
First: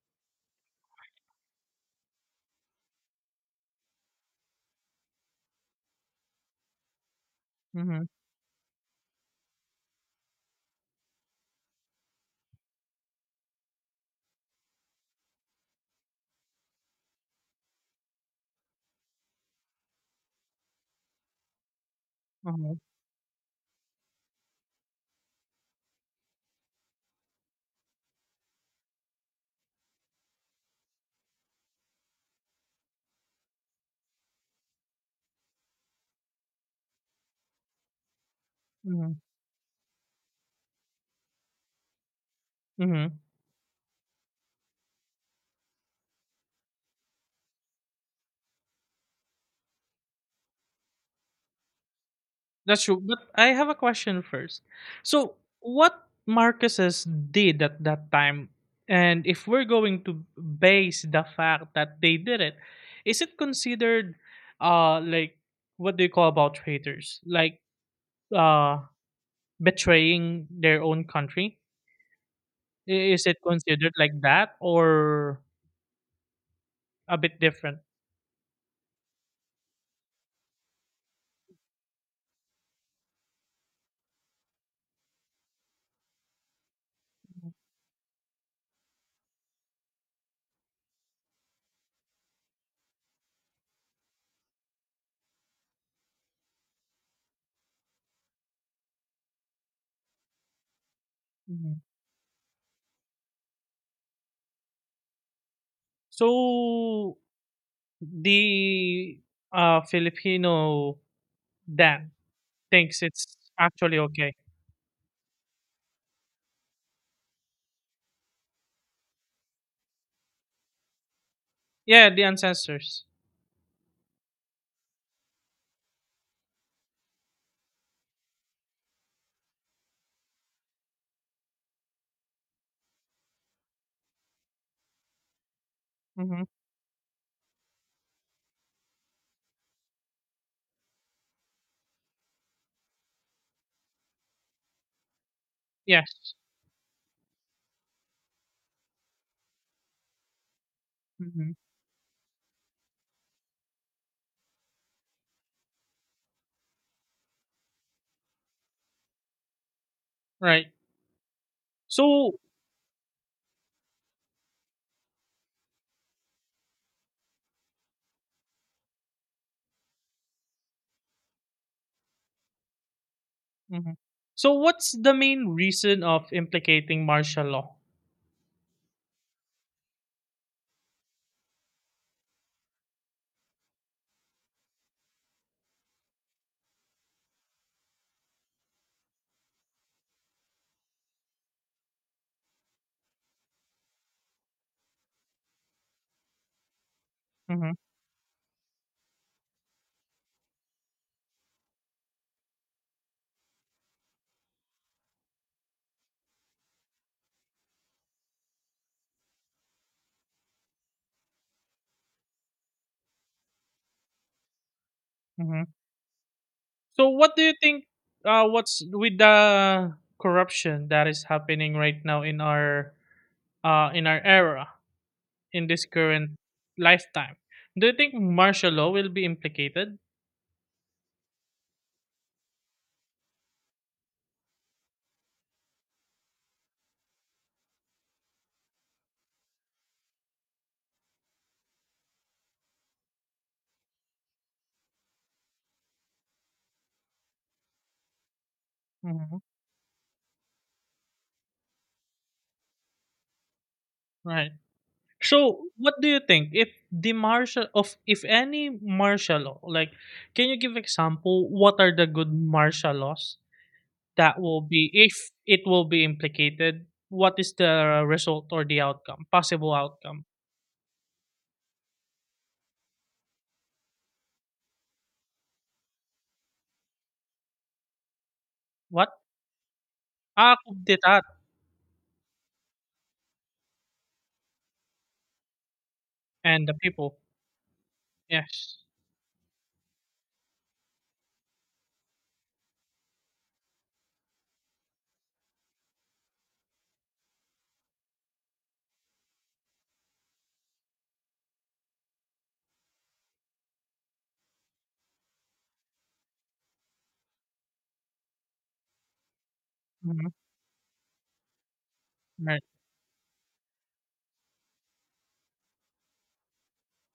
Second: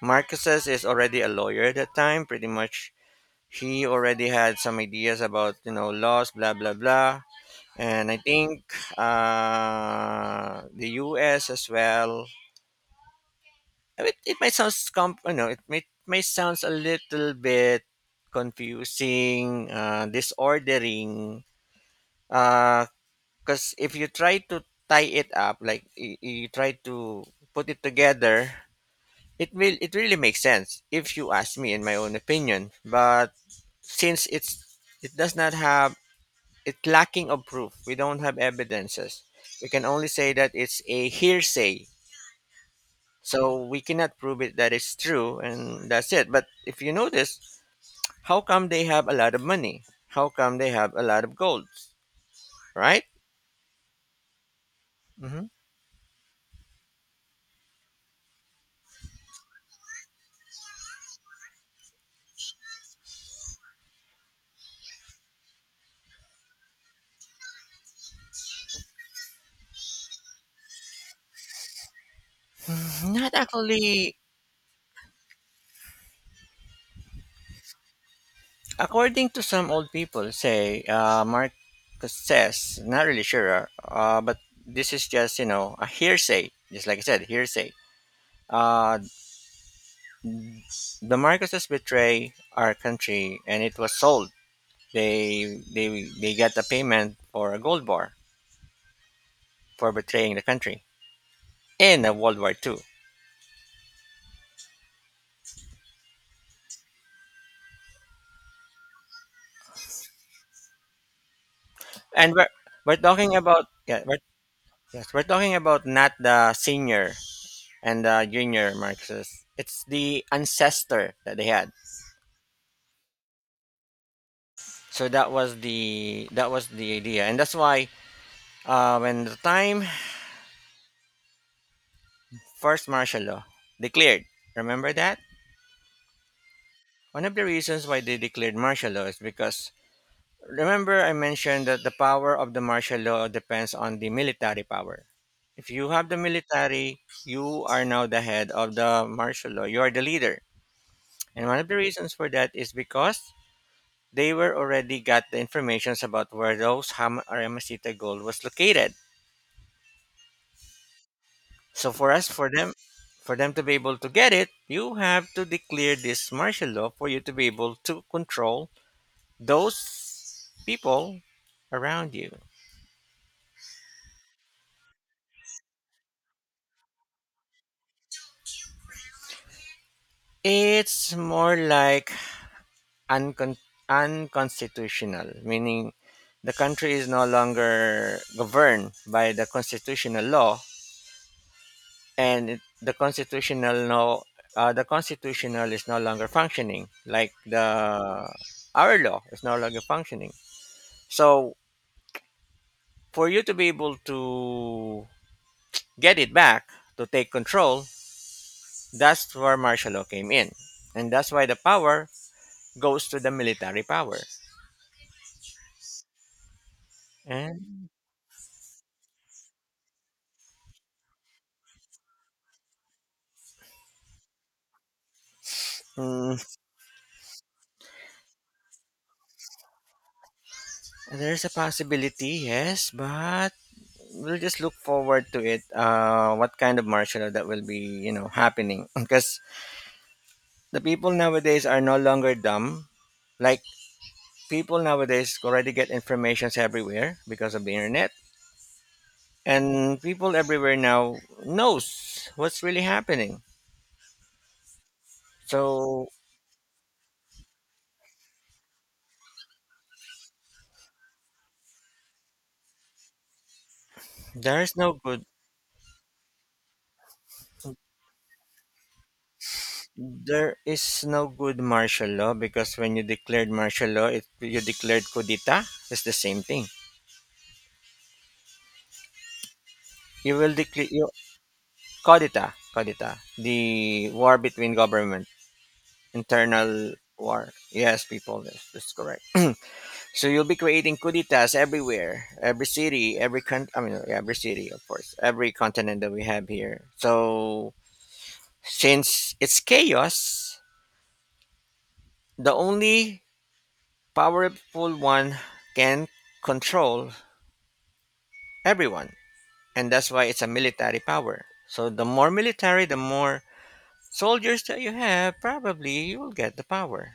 A: Marcus's is already a lawyer at that time, pretty much. He already had some ideas about, you know, laws, blah, blah, blah. And
B: mhm,
A: I think, uh, the U S as well. I mean, it might sound, comp- you know, it may, may sounds a little bit confusing, uh, disordering.
B: mhm,
A: Because if you try to tie it up, like y- you try to put it together, it will, it really makes sense if you ask me in my own opinion. But since it's, it does not have, it's lacking of proof. We don't have
B: mhm,
A: evidences. We can only say that it's a hearsay.
B: mhm.
A: So we cannot prove it that it's true and that's it. But if you notice, how come they have a lot of money? How come they have a lot of golds?
B: That's true.
A: Right?
B: But I have a question first. So
A: Hmm.
B: what Marcus's did at that time, and if we're going to base the fact that they did it, is it considered uh like what do you call about traitors? Like uh betraying their own country? I- Is
A: Not
B: it considered
A: actually.
B: like that or a bit different?
A: According to some old people, say, uh, Marcus says, not really sure, uh, uh, but this is just, you know, a hearsay. Just like I said, hearsay. Uh, the Marcuses betray our country and it was sold. They, they, they got a payment for a gold bar for betraying the country
B: Mhm.
A: in the World War Two.
B: So the, uh, Filipino that
A: And we're, we're
B: thinks it's
A: talking about,
B: actually
A: yeah, we're,
B: okay.
A: yes, we're talking about not the senior and the junior Marcuses. It's the ancestor that they had.
B: Yeah, the ancestors.
A: So that was the that was the idea, and that's why, uh, when the time first martial law declared, remember that
B: Mhm.
A: one of the reasons why they declared martial law is because, remember I mentioned that the power of the martial law depends on the military power. If you have the
B: Yes.
A: military, you are now the head of the martial law. You are the leader, and
B: Mhm.
A: one of the reasons for that is because they were already got the informations about where those Ham- Aramisita gold was located.
B: Right.
A: So for us,
B: So
A: for them, for them to be able to get it, you have to declare this martial law for you to be able to control those people around you.
B: mhm. So what's the main reason of implicating martial law?
A: It's more like uncon- unconstitutional, meaning the country is no longer governed by the constitutional law, and it, the constitutional law, uh, the constitutional is no longer functioning. Like
B: Mhm.
A: the our law is no longer functioning. So for you to be able to get it back, to take control, that's where martial law came in, and that's why the power goes to the military power.
B: Mhm. So what do you
A: And
B: think uh what's with the corruption that is happening right now in our uh in our era in this current
A: mm,
B: lifetime? Do you think martial law will be implicated?
A: there's a possibility, yes, but we'll just look forward to it, uh, what kind of martial law that will be you know happening, because the people nowadays are no longer dumb, like people nowadays already get informations everywhere because of the internet,
B: Mhm.
A: and people everywhere now knows what's really happening.
B: Right. So, what do
A: So
B: you think if the martial of if any martial law, like, can you give example what are the good martial laws that will
A: there is
B: be
A: no good
B: if it will be implicated, what is the result or the outcome, possible outcome?
A: there is no good martial law, because when you declared martial law it, you declared kudita. It's the same thing.
B: What?
A: You will
B: Ah,
A: declare you
B: Kudeta
A: Kudita, kudita, the war between government,
B: and the
A: internal
B: people.
A: war, yes, people, that's,
B: Yes.
A: that's correct. So you'll be creating kuditas everywhere, every city, every country. I mean, yeah, every city, of course, every continent that we have here. So since it's chaos, the only powerful one can control everyone. And that's why
B: Hmm.
A: it's a military power. So the more
B: Right.
A: military, the more soldiers that you have, probably you'll get the power.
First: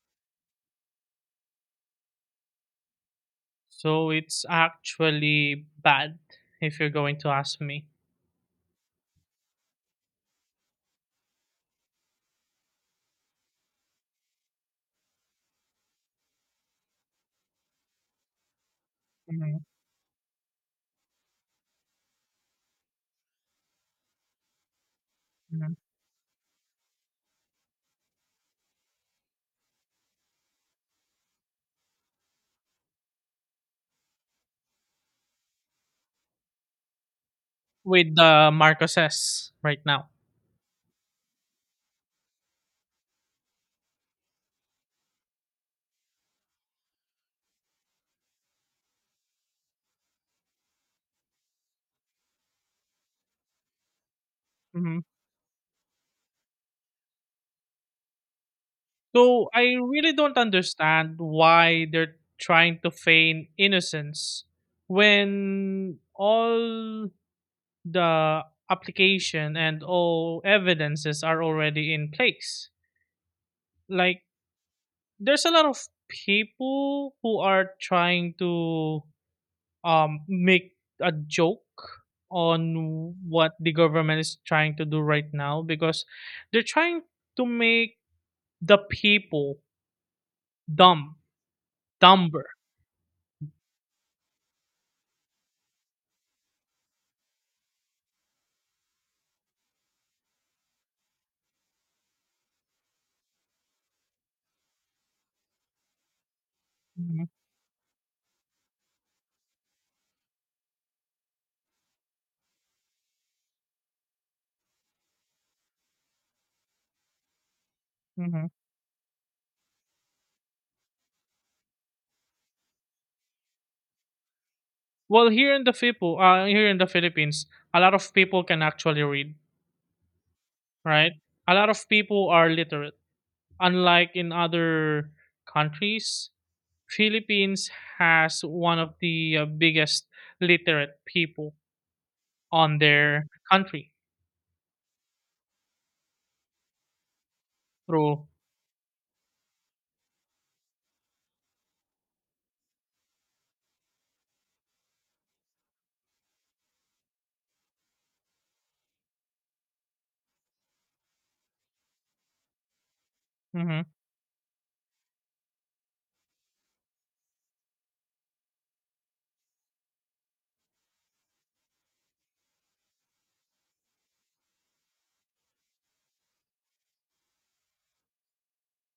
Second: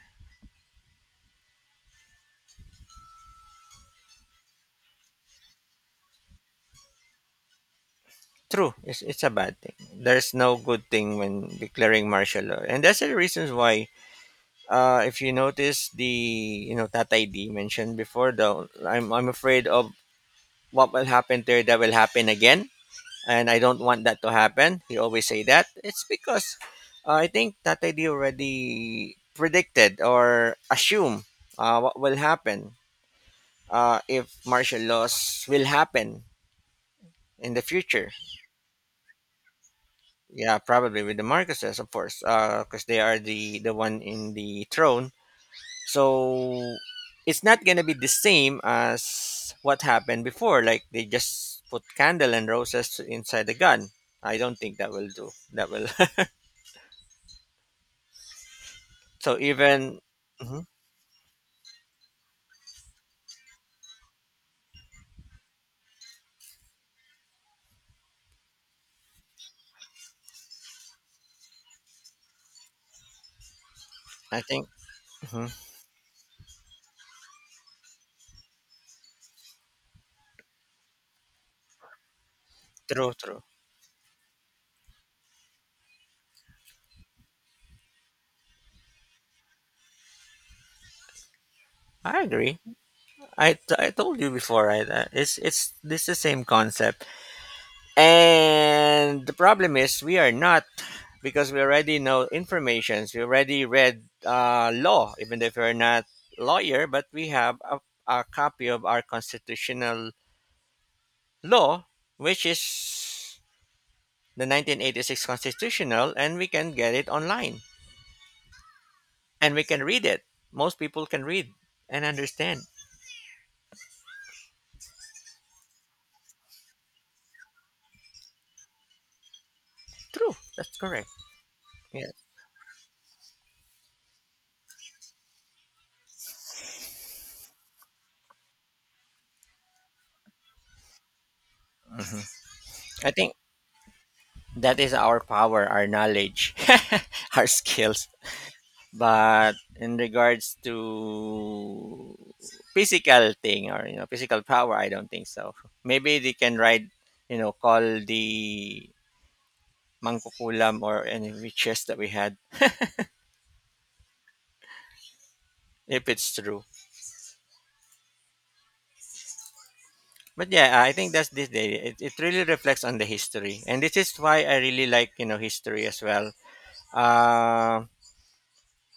B: So it's actually bad if you're going to ask me.
A: True, it's, it's a bad thing. There's no good thing when declaring martial law. And that's the reasons why, uh, if you notice the, you know, Tatay D mentioned before, though, I'm, I'm
B: Mhm.
A: afraid of what will happen there, that will happen again, and I don't want that to happen. He always say that.
B: Mhm.
A: It's because uh, I think Tatay D already predicted or assume uh, what will happen, uh, if martial laws will happen in the future.
B: With the Marcoses right now.
A: Yeah, probably with the Marcoses, of course, because they are the the one in the throne. So it's not gonna be the same as what happened before. Like they just put candle and roses inside the gun. I don't think that
B: Mhm.
A: will do. That will— So
B: So I
A: even
B: really don't
A: mhm,
B: understand why they're trying to feign innocence when all the application and all evidences are already in place. Like
A: I think
B: there's a
A: mhm,
B: lot of people who are trying to um make a joke
A: true,
B: on
A: true.
B: what the government is trying to do right now because they're trying to make the people dumb,
A: I
B: dumber.
A: agree. I, t- I told you before, right? Uh, it's it's this the same concept, and the problem is we are not, because we already know informations. We already read, uh, law, even if we're not lawyer, but
B: Mm-hmm.
A: we have a, a copy of our constitutional law, which is the nineteen eighty-six constitutional, and we can get it online
B: Mhm.
A: and we can read it. Most people can read and understand.
B: Well, here in the Fipu, uh, here in the Philippines, a lot of people can actually read,
A: True. That's correct.
B: right? A lot of
A: Yes.
B: people are literate. Unlike in other countries, Philippines has one of the uh, biggest literate people
A: Mhm.
B: on
A: I
B: their
A: think
B: country.
A: that is our power, our knowledge, our skills.
B: Through
A: But in regards to physical thing, or you know physical power, I don't think so. Maybe they can ride, you know, call the mangkukulam or any witches that we had,
B: hmm
A: if it's true. But yeah, I think that's this day. It, it really reflects on the history, and this is why I really like, you know, history as well. Uh,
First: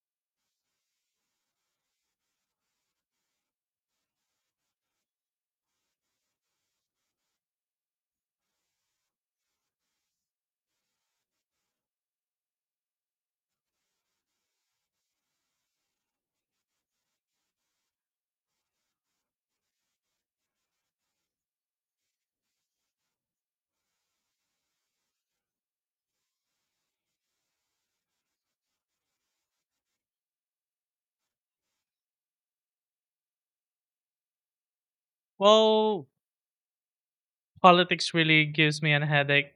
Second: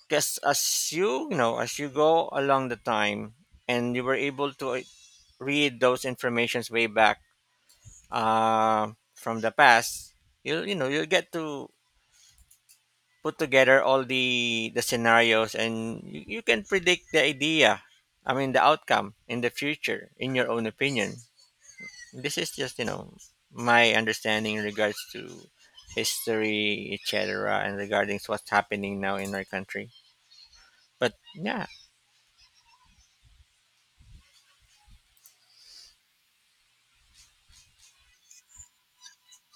A: because as you, you know, as you go along the time, and you were able to uh, read those informations way back, uh, from the past, you'll you know you'll get to put together all the the scenarios, and you, you can predict the idea, I mean, the outcome in the future, in your own opinion. This is just, you know, my understanding in regards to history, etc., and regarding what's happening now in our country. But yeah.
B: well, politics really gives me a headache.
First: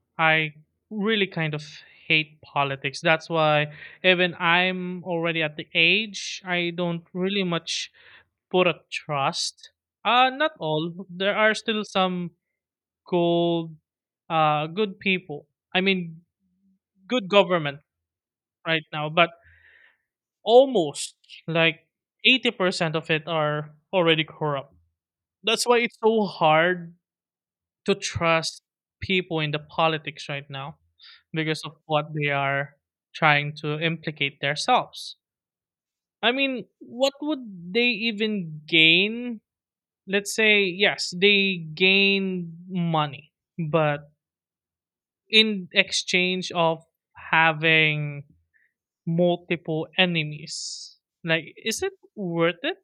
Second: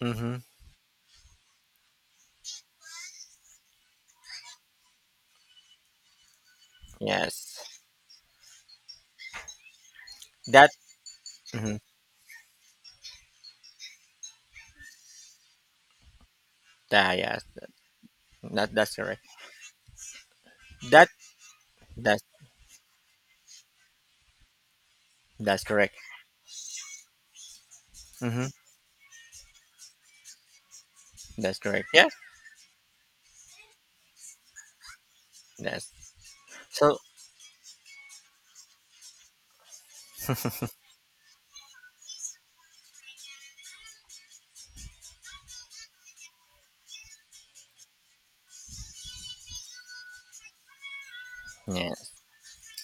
A: Mm-hmm.
B: I really kind of hate politics. That's why even I'm already at the age I don't really
A: Yes.
B: much put a trust. Uh, not
A: That—
B: all. There are
A: mhm.
B: still some good uh good people. I mean,
A: Ah,
B: good
A: yes, that,
B: government
A: that
B: right
A: that's
B: now,
A: correct.
B: but
A: That
B: almost like
A: that's
B: eighty percent of it are already corrupt.
A: that's
B: That's why
A: correct.
B: it's so hard to
A: Hmm.
B: trust people in the politics right now
A: That's
B: because of
A: correct. Yeah.
B: what they are trying to implicate themselves.
A: Yes,
B: I mean,
A: that's so.
B: what would they even gain? Let's say yes they gain money, but in exchange of having multiple enemies, like, is it
A: Yeah,
B: worth it?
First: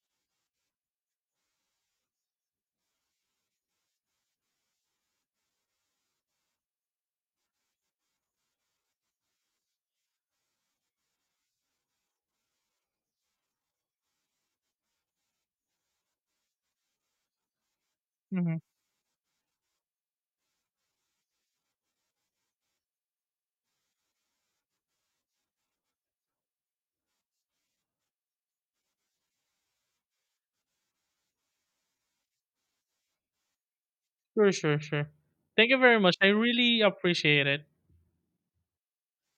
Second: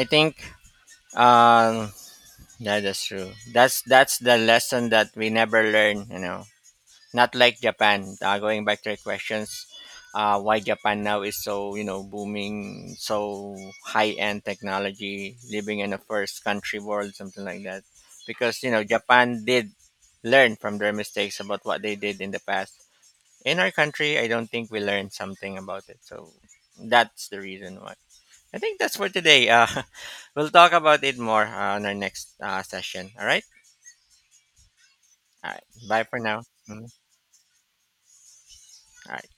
A: I think um that is true. That's that's the lesson that we never learn. You know, not like Japan. Uh, going back to your questions, uh, why Japan now is so, you know, booming, so high end technology, living in a first country world, something like that.
B: Hmm.
A: Because you know Japan did learn from their mistakes about what they did in the past. In our country, I don't think we learned something about it. So that's the reason why. I think that's for today. Uh, we'll talk about it more, uh, on our next uh, session. All right.
B: Sure, sure, sure.
A: All right.
B: Thank you very
A: Bye
B: much,
A: for
B: I
A: now.
B: really
A: Mhm.
B: appreciate it.
A: All right.